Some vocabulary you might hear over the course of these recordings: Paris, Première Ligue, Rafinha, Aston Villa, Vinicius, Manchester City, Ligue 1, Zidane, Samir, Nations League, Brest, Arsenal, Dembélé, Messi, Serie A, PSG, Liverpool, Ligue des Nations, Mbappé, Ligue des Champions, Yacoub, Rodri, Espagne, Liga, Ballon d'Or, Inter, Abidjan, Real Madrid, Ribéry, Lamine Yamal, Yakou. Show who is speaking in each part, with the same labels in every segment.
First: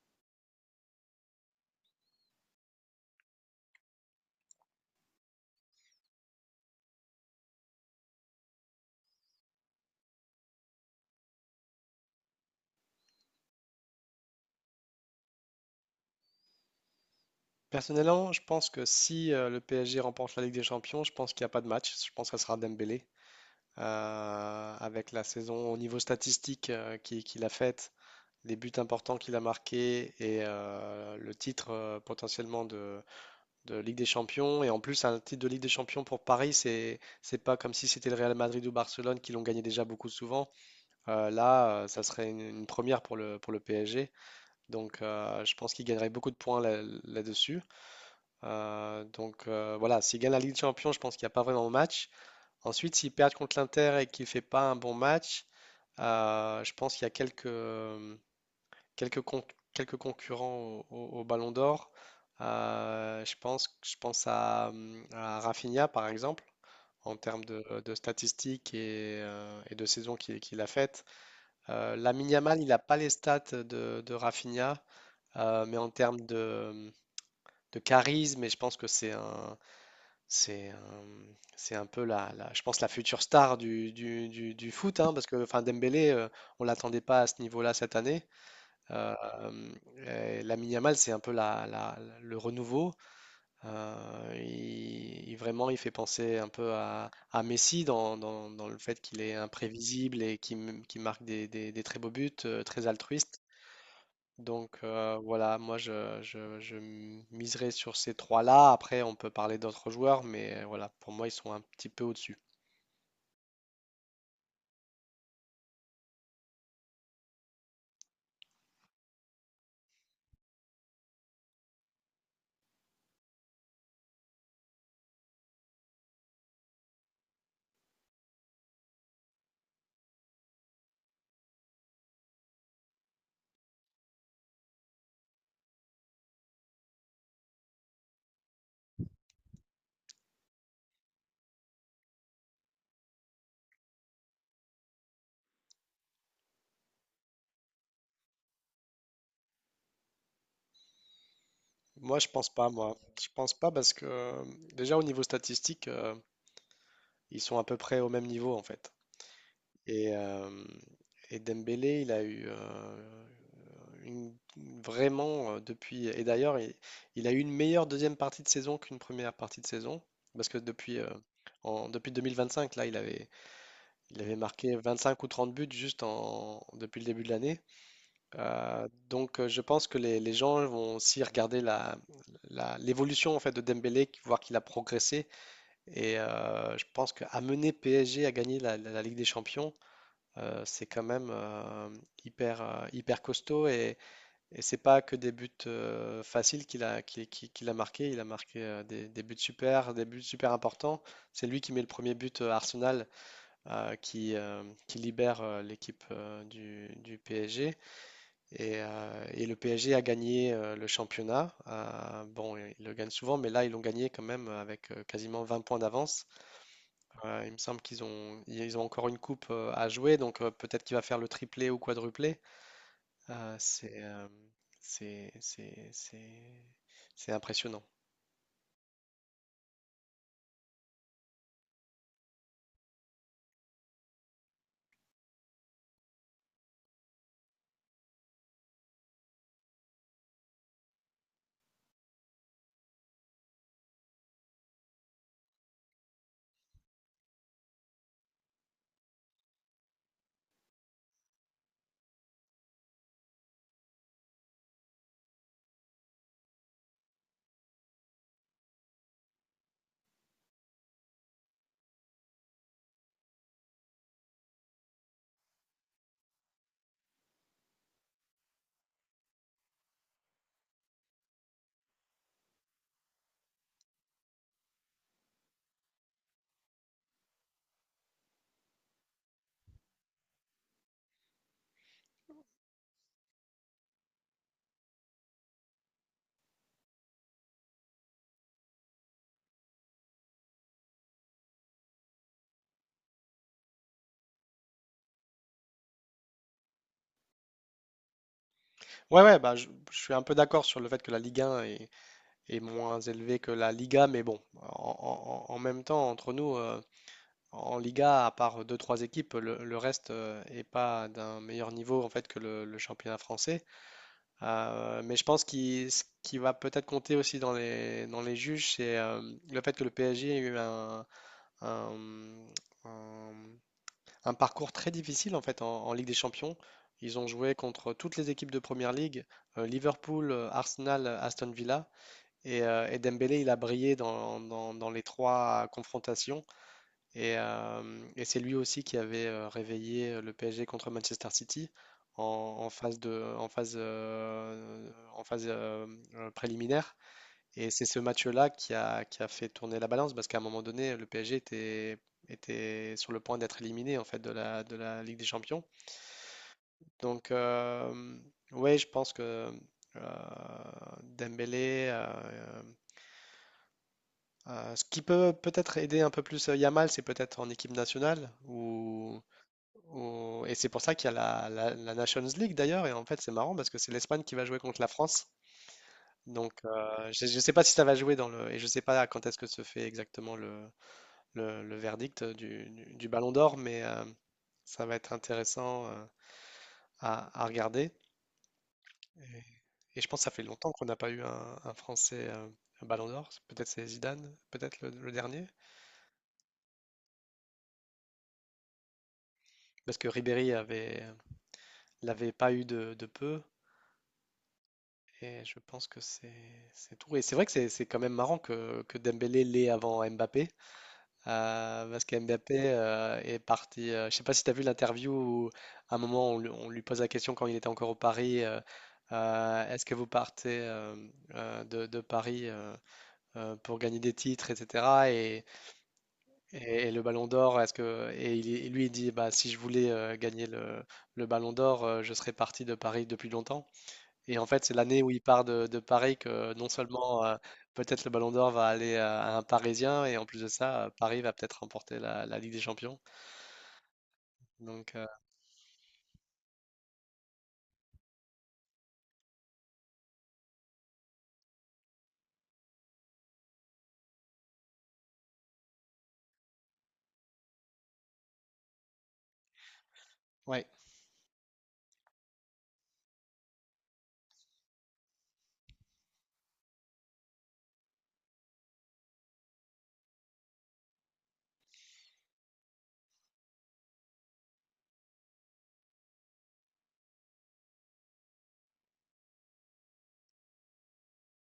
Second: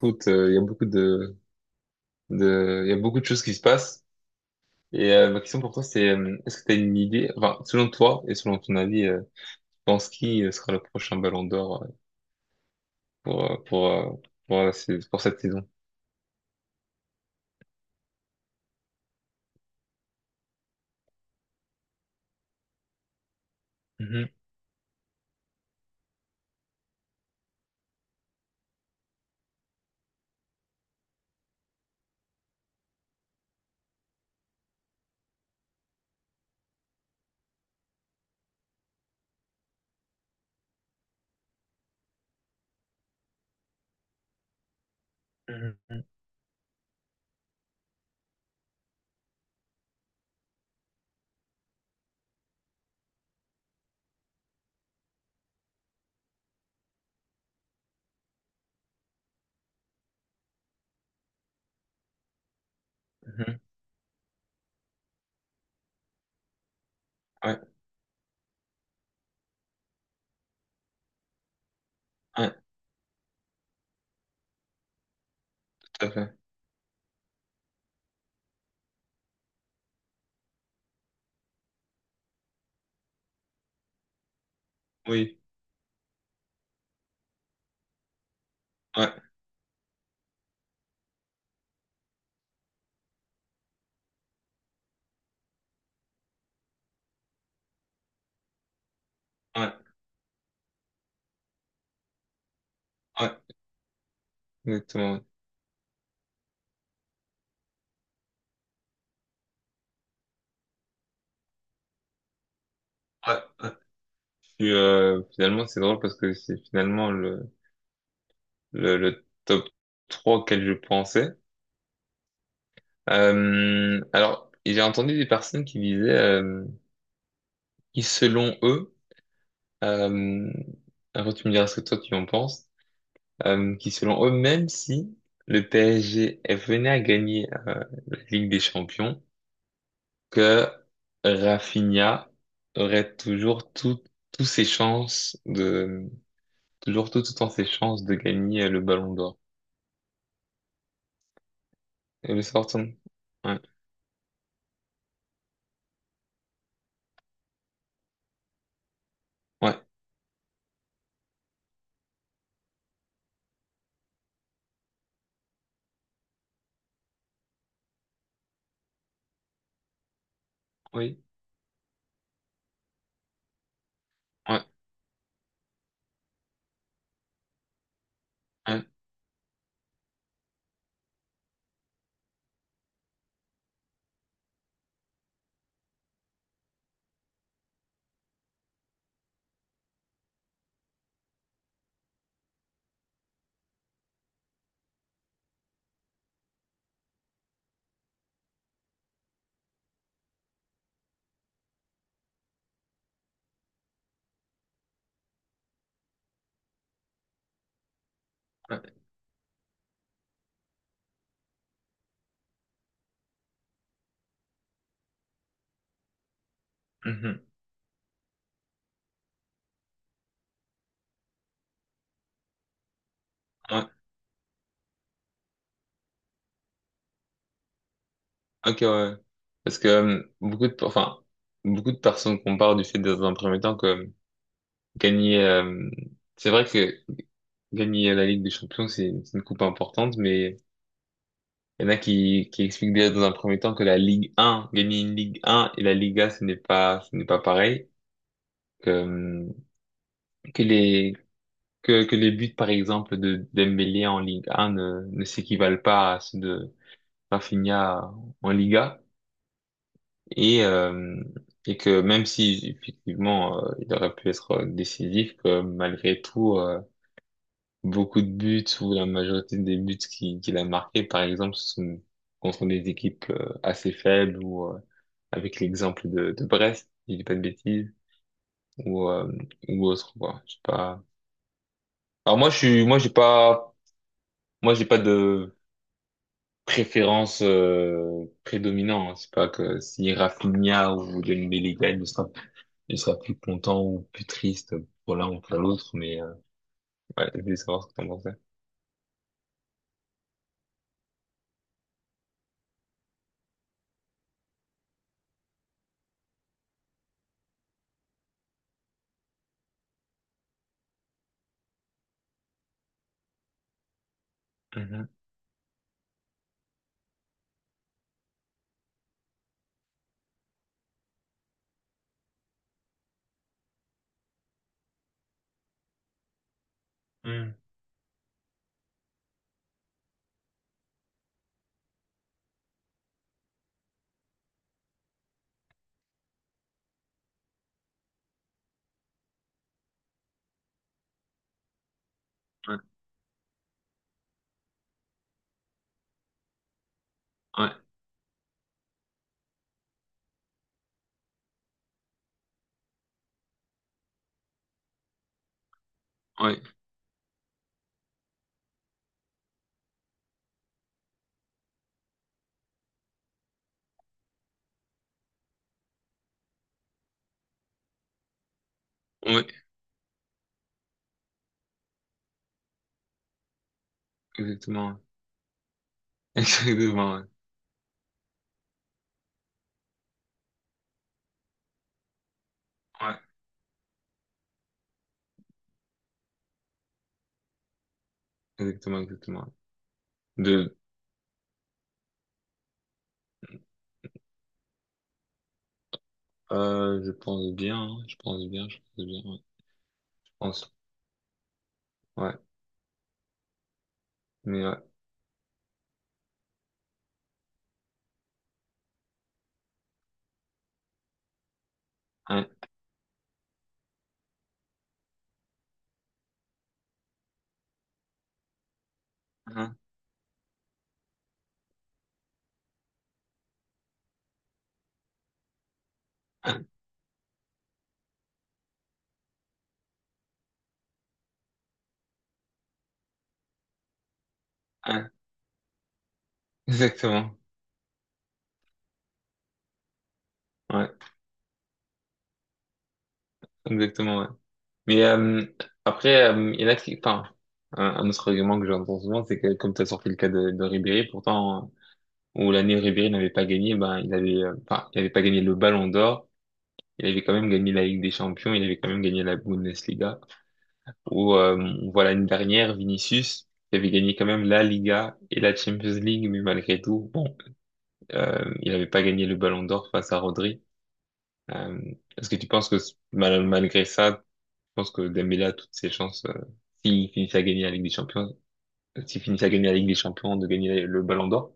Speaker 1: Écoute, il y a beaucoup de, il y a beaucoup de choses qui se passent. Et ma question pour toi, c'est est-ce que tu as une idée, enfin, selon toi et selon ton avis, tu penses qui sera le prochain Ballon d'Or pour, euh, pour, euh, pour, pour cette saison?
Speaker 2: Personnellement, je pense que si le PSG remporte la Ligue des Champions, je pense qu'il n'y a pas de match. Je pense que ça sera Dembélé.
Speaker 1: Mhm,
Speaker 2: Avec la saison au niveau statistique qu'il a faite, les buts importants qu'il a marqués et le titre potentiellement de Ligue des Champions. Et en plus, un titre de Ligue des Champions pour Paris, c'est pas comme si c'était le Real Madrid ou Barcelone qui l'ont gagné déjà beaucoup souvent. Ça serait une première pour pour le PSG. Donc, je pense qu'il
Speaker 1: mhm,
Speaker 2: gagnerait beaucoup de points là-dessus. Voilà, s'ils gagnent la Ligue des Champions, je pense qu'il n'y a pas vraiment de match. Ensuite, s'ils perdent contre l'Inter et qu'il ne fait pas un bon match, je pense qu'il y a quelques, con- quelques concurrents au Ballon d'Or.
Speaker 1: mhm.
Speaker 2: Je pense à Rafinha, par exemple, en termes
Speaker 1: Ouais,
Speaker 2: de statistiques et de saison qu'il a faite. Lamine
Speaker 1: ouais,
Speaker 2: Yamal, il n'a pas les stats de Rafinha, mais en
Speaker 1: tout à
Speaker 2: termes
Speaker 1: fait.
Speaker 2: de charisme, et je pense que C'est euh, c'est un peu je pense la future star du foot, hein, parce que
Speaker 1: Oui,
Speaker 2: enfin, Dembélé, on l'attendait pas à ce niveau-là cette année.
Speaker 1: ouais,
Speaker 2: Euh, Lamine Yamal, c'est un peu le renouveau. Vraiment, il fait penser un peu à Messi dans le fait qu'il est
Speaker 1: ouais,
Speaker 2: imprévisible et qu'il marque des très beaux buts, très
Speaker 1: ouais,
Speaker 2: altruiste. Donc euh,
Speaker 1: exactement.
Speaker 2: voilà, moi je, je, je miserai sur ces trois-là. Après, on peut parler d'autres joueurs, mais voilà, pour moi, ils sont un petit peu au-dessus.
Speaker 1: Ouais, ouais, ouais. Puis, finalement, c'est drôle parce que c'est finalement le top 3 auquel je pensais. Alors, j'ai entendu des personnes qui disaient qui selon eux, euh, après tu me diras ce que toi tu en penses, qui selon eux, même si le PSG venait à gagner la Ligue des Champions, que Rafinha aurait toujours tout, tous ses chances de, toujours tout, tout le temps ses chances de gagner le Ballon d'Or.
Speaker 2: Moi, je
Speaker 1: Et le
Speaker 2: pense pas,
Speaker 1: sortant.
Speaker 2: moi. Je pense
Speaker 1: Ouais,
Speaker 2: pas parce que déjà au niveau statistique, ils sont à peu près au même niveau en fait.
Speaker 1: ouais,
Speaker 2: Et, euh, et Dembélé, il a eu une- vraiment depuis. Et d'ailleurs, il a eu une meilleure deuxième partie de saison qu'une première partie de saison. Parce que
Speaker 1: oui,
Speaker 2: depuis 2025, il avait
Speaker 1: ouais,
Speaker 2: marqué 25 ou 30 buts juste depuis le début de l'année.
Speaker 1: ouais,
Speaker 2: Donc je pense que les gens vont aussi regarder l'évolution en fait de Dembélé, voir qu'il a progressé. Et je pense qu'amener PSG à gagner la Ligue des Champions, c'est quand même hyper costaud. Et c'est pas que des buts faciles qu'il a marqué. Il a marqué des buts super importants. C'est lui qui met le premier but à Arsenal, qui libère l'équipe du PSG. Et,
Speaker 1: ouais,
Speaker 2: euh, et le PSG a gagné le championnat. Bon, ils le gagnent souvent, mais là, ils l'ont gagné quand même avec quasiment 20 points d'avance.
Speaker 1: mhm,
Speaker 2: Il me semble ils ont encore une coupe à jouer, donc peut-être qu'il va faire le triplé ou quadruplé. Euh,
Speaker 1: ouais,
Speaker 2: c'est, euh, c'est, c'est, c'est, c'est impressionnant.
Speaker 1: ok, ouais, ouais. Parce que beaucoup de, enfin, beaucoup de personnes comparent du fait dans un premier temps que gagner, c'est vrai que gagner la Ligue des Champions, c'est une coupe importante, mais il y en a qui expliquent déjà dans un premier temps que la Ligue 1, gagner une Ligue 1 et la Liga, ce n'est pas pareil, que, euh, que les, que les buts, par exemple, de Dembélé en Ligue 1 ne, ne s'équivalent pas à ceux de Rafinha en Liga, et, euh, et que même si, effectivement, il aurait pu être décisif, que malgré tout, beaucoup de buts ou la majorité des buts qu'il a marqués, par exemple, ce sont contre des équipes assez faibles ou avec l'exemple de Brest, si je dis pas de bêtises, ou, euh, ou autre, quoi. Je sais pas. Alors moi, je suis, moi, j'ai pas de préférence prédominante. C'est pas que si Rafinha ou Dembélé gagne, je serai plus content ou plus triste pour l'un ou pour l'autre, mais ouais, je voulais savoir ce que t'en pensais.
Speaker 2: Ouais, ouais, bah, je suis un peu d'accord sur le fait que la Ligue 1 est, est moins élevé que la Liga, mais bon, en même temps, entre nous, en Liga, à part deux, trois équipes, le reste est pas d'un meilleur niveau en fait que le championnat français. Euh,
Speaker 1: Mhm.
Speaker 2: mais je pense ce qui va peut-être compter aussi dans dans les juges, c'est le fait que le PSG a eu un- un- un parcours très difficile en fait en Ligue des Champions. Ils ont
Speaker 1: Mhm.
Speaker 2: joué contre toutes les équipes de Première Ligue, Liverpool, Arsenal, Aston Villa. Et Dembélé, il a brillé dans les trois confrontations. Et, euh, et c'est lui aussi qui avait réveillé le PSG contre Manchester City en, en
Speaker 1: Ouais,
Speaker 2: phase de, en phase préliminaire. Et
Speaker 1: ouais,
Speaker 2: c'est ce match-là qui a fait tourner la balance parce qu'à un moment donné, le PSG était sur le point d'être éliminé en fait de de la Ligue des Champions.
Speaker 1: ouais,
Speaker 2: Donc, ouais, je pense que euh, Dembélé. Ce qui peut peut-être aider un peu plus Yamal, c'est peut-être en équipe nationale.
Speaker 1: ouais,
Speaker 2: Et c'est pour ça qu'il y a la Nations League d'ailleurs. Et en fait, c'est marrant parce que c'est l'Espagne qui va jouer contre la
Speaker 1: exactement.
Speaker 2: France. Donc,
Speaker 1: Exactement, ouais.
Speaker 2: je ne sais pas si ça va jouer dans le. Et je ne sais pas quand est-ce que se fait exactement le verdict du
Speaker 1: Ouais.
Speaker 2: Ballon d'Or, mais ça va être intéressant à regarder.
Speaker 1: Exactement,
Speaker 2: Et,
Speaker 1: exactement.
Speaker 2: et je pense que ça fait
Speaker 1: Ouais.
Speaker 2: longtemps
Speaker 1: De,
Speaker 2: qu'on n'a pas eu un Français un Ballon d'Or. Peut-être c'est Zidane, peut-être le dernier.
Speaker 1: je pense bien, hein, je pense bien, ouais.
Speaker 2: Parce que
Speaker 1: Je
Speaker 2: Ribéry
Speaker 1: pense,
Speaker 2: avait, Il n'avait
Speaker 1: ouais.
Speaker 2: pas eu de peu.
Speaker 1: Mais ouais.
Speaker 2: Et je pense que c'est tout. Et c'est vrai que c'est quand même marrant que Dembélé l'ait avant Mbappé. euh, parce que
Speaker 1: Hein,
Speaker 2: Mbappé euh, est parti. Je sais pas si tu as vu l'interview où, à un moment, lui on lui pose la question quand il était encore au Paris,
Speaker 1: hein,
Speaker 2: est-ce que vous partez de Paris pour gagner des titres, etc. Et,
Speaker 1: hein,
Speaker 2: et le Ballon d'Or, est-ce que. Et lui, il dit bah, si je voulais gagner le Ballon d'Or, je serais parti de Paris depuis longtemps. Et en fait, c'est l'année où
Speaker 1: hein.
Speaker 2: il part de Paris que non seulement
Speaker 1: Exactement,
Speaker 2: peut-être le Ballon d'Or va aller à un Parisien, et en plus de ça,
Speaker 1: ouais.
Speaker 2: Paris va peut-être remporter la Ligue des Champions.
Speaker 1: Exactement, ouais.
Speaker 2: Donc,
Speaker 1: Mais
Speaker 2: euh,
Speaker 1: après, il y en a qui, enfin, un autre argument que j'entends souvent, c'est que comme tu as sorti le cas de Ribéry, pourtant, où l'année où Ribéry n'avait pas gagné, ben, il avait, enfin, il avait pas gagné le Ballon d'Or, il avait quand même gagné la Ligue des Champions, il avait quand même gagné la Bundesliga.
Speaker 2: ouais.
Speaker 1: Où voilà une dernière Vinicius qui avait gagné quand même la Liga et la Champions League, mais malgré tout, bon, il n'avait pas gagné le Ballon d'Or face à Rodri. Euh, est-ce que tu penses que malgré ça tu penses que Dembélé a toutes ses chances s'il finit à gagner la Ligue des Champions s'il finit à gagner la Ligue des Champions de gagner le Ballon d'Or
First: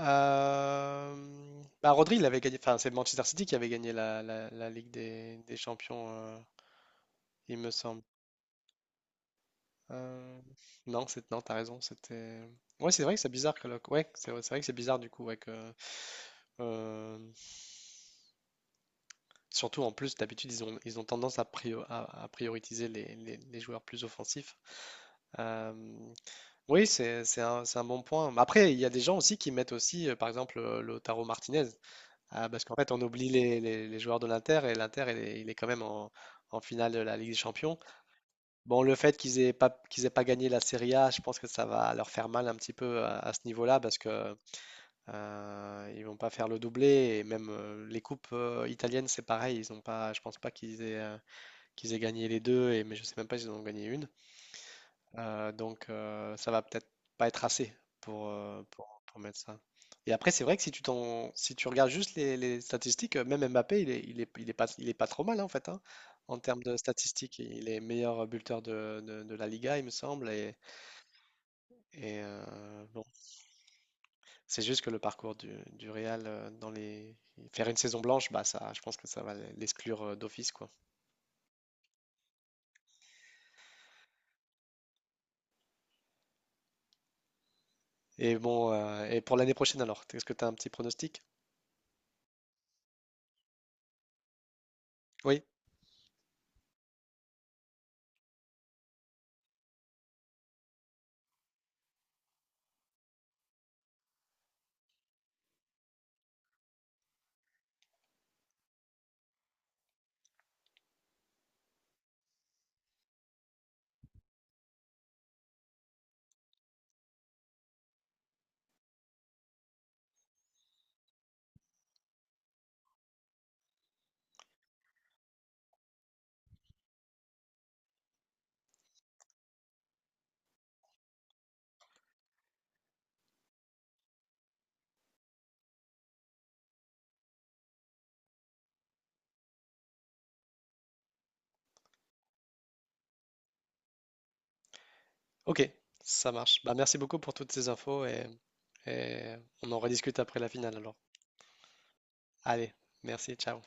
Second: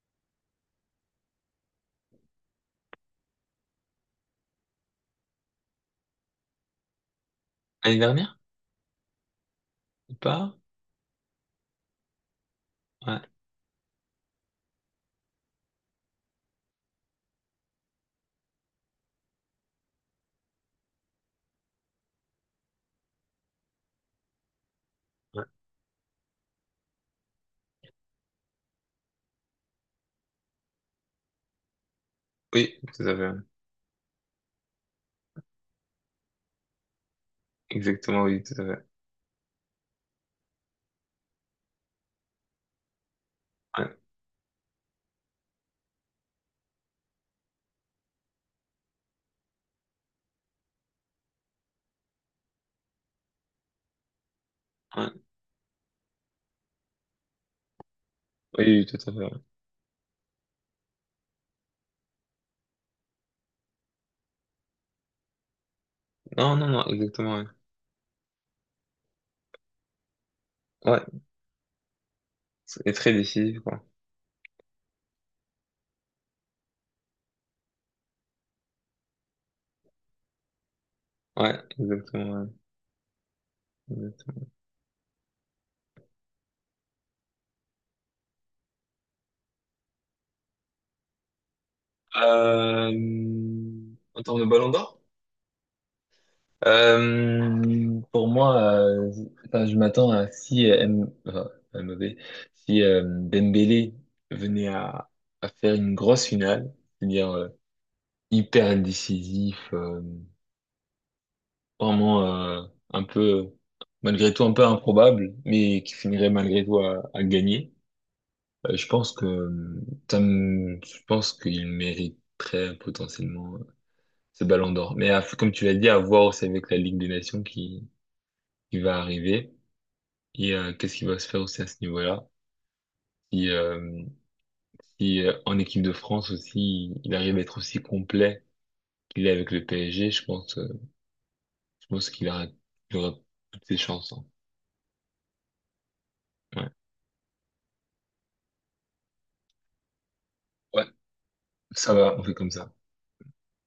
Speaker 2: Bah, Rodri, il avait gagné, enfin, c'est Manchester City qui avait gagné la Ligue des Champions, il me
Speaker 1: l'année
Speaker 2: semble.
Speaker 1: dernière ou
Speaker 2: Euh,
Speaker 1: pas?
Speaker 2: non, non, t'as raison, c'était. Ouais, c'est vrai que c'est
Speaker 1: Ouais,
Speaker 2: bizarre. Ouais, c'est vrai que c'est bizarre du coup, ouais, euh, surtout en plus, d'habitude, ils ont tendance à prioriser les joueurs plus offensifs.
Speaker 1: ouais,
Speaker 2: Euh, oui, c'est un bon point. Mais après, il y a des gens aussi qui mettent aussi, par exemple, Lautaro Martinez. Ah, parce qu'en
Speaker 1: oui,
Speaker 2: fait, on
Speaker 1: tout à fait.
Speaker 2: oublie
Speaker 1: Ouais,
Speaker 2: les joueurs de l'Inter et l'Inter, il est quand même en finale de la Ligue des Champions.
Speaker 1: exactement, oui, tout à
Speaker 2: Bon,
Speaker 1: fait,
Speaker 2: le fait qu'ils aient pas gagné la Serie A, je pense que ça va leur faire mal un petit peu à ce niveau-là
Speaker 1: ouais,
Speaker 2: parce que ils vont pas faire le doublé et même les coupes italiennes, c'est pareil. Ils ont pas, je pense pas qu'ils aient gagné les deux, et, mais je sais même pas s'ils en ont gagné une.
Speaker 1: ouais,
Speaker 2: Donc ça va peut-être pas être assez
Speaker 1: oui, oui, tout à fait,
Speaker 2: pour
Speaker 1: ouais,
Speaker 2: mettre ça. Et après, c'est vrai que si tu regardes juste les statistiques, même Mbappé, il est pas trop mal hein, en fait. Hein, en
Speaker 1: non,
Speaker 2: termes
Speaker 1: non,
Speaker 2: de
Speaker 1: non,
Speaker 2: statistiques,
Speaker 1: exactement, ouais,
Speaker 2: il est meilleur buteur de la Liga, il me semble.
Speaker 1: ouais,
Speaker 2: Et, euh,
Speaker 1: c'est très décisif quoi,
Speaker 2: C'est juste que le parcours du Real dans les faire une saison blanche, bah ça, je pense que ça va l'exclure d'office quoi.
Speaker 1: ouais, exactement, ouais. Exactement.
Speaker 2: Et bon, et pour l'année prochaine alors, est-ce que tu as un petit pronostic?
Speaker 1: Euh, en termes de Ballon d'Or?
Speaker 2: Oui,
Speaker 1: Pour moi, enfin, je m'attends à si M, enfin, MOV, si Dembélé venait à faire une grosse finale, c'est-à-dire hyper décisif, vraiment un peu malgré tout un peu improbable, mais qui finirait malgré tout à gagner. Je pense que je pense qu'il mériterait potentiellement ce Ballon d'Or. Mais comme tu l'as dit, à voir aussi avec la Ligue des Nations qui va arriver et qu'est-ce qui va se faire aussi à ce niveau-là. Si, si en équipe de France aussi, il arrive à être aussi complet qu'il est avec le PSG, je pense qu'il aura, il aura toutes ses chances, hein.
Speaker 2: ok, ça marche.
Speaker 1: Ouais.
Speaker 2: Bah merci beaucoup pour toutes ces infos et on en rediscute après la finale
Speaker 1: Ouais,
Speaker 2: alors.
Speaker 1: ça va, on fait comme ça.
Speaker 2: Allez, merci, ciao.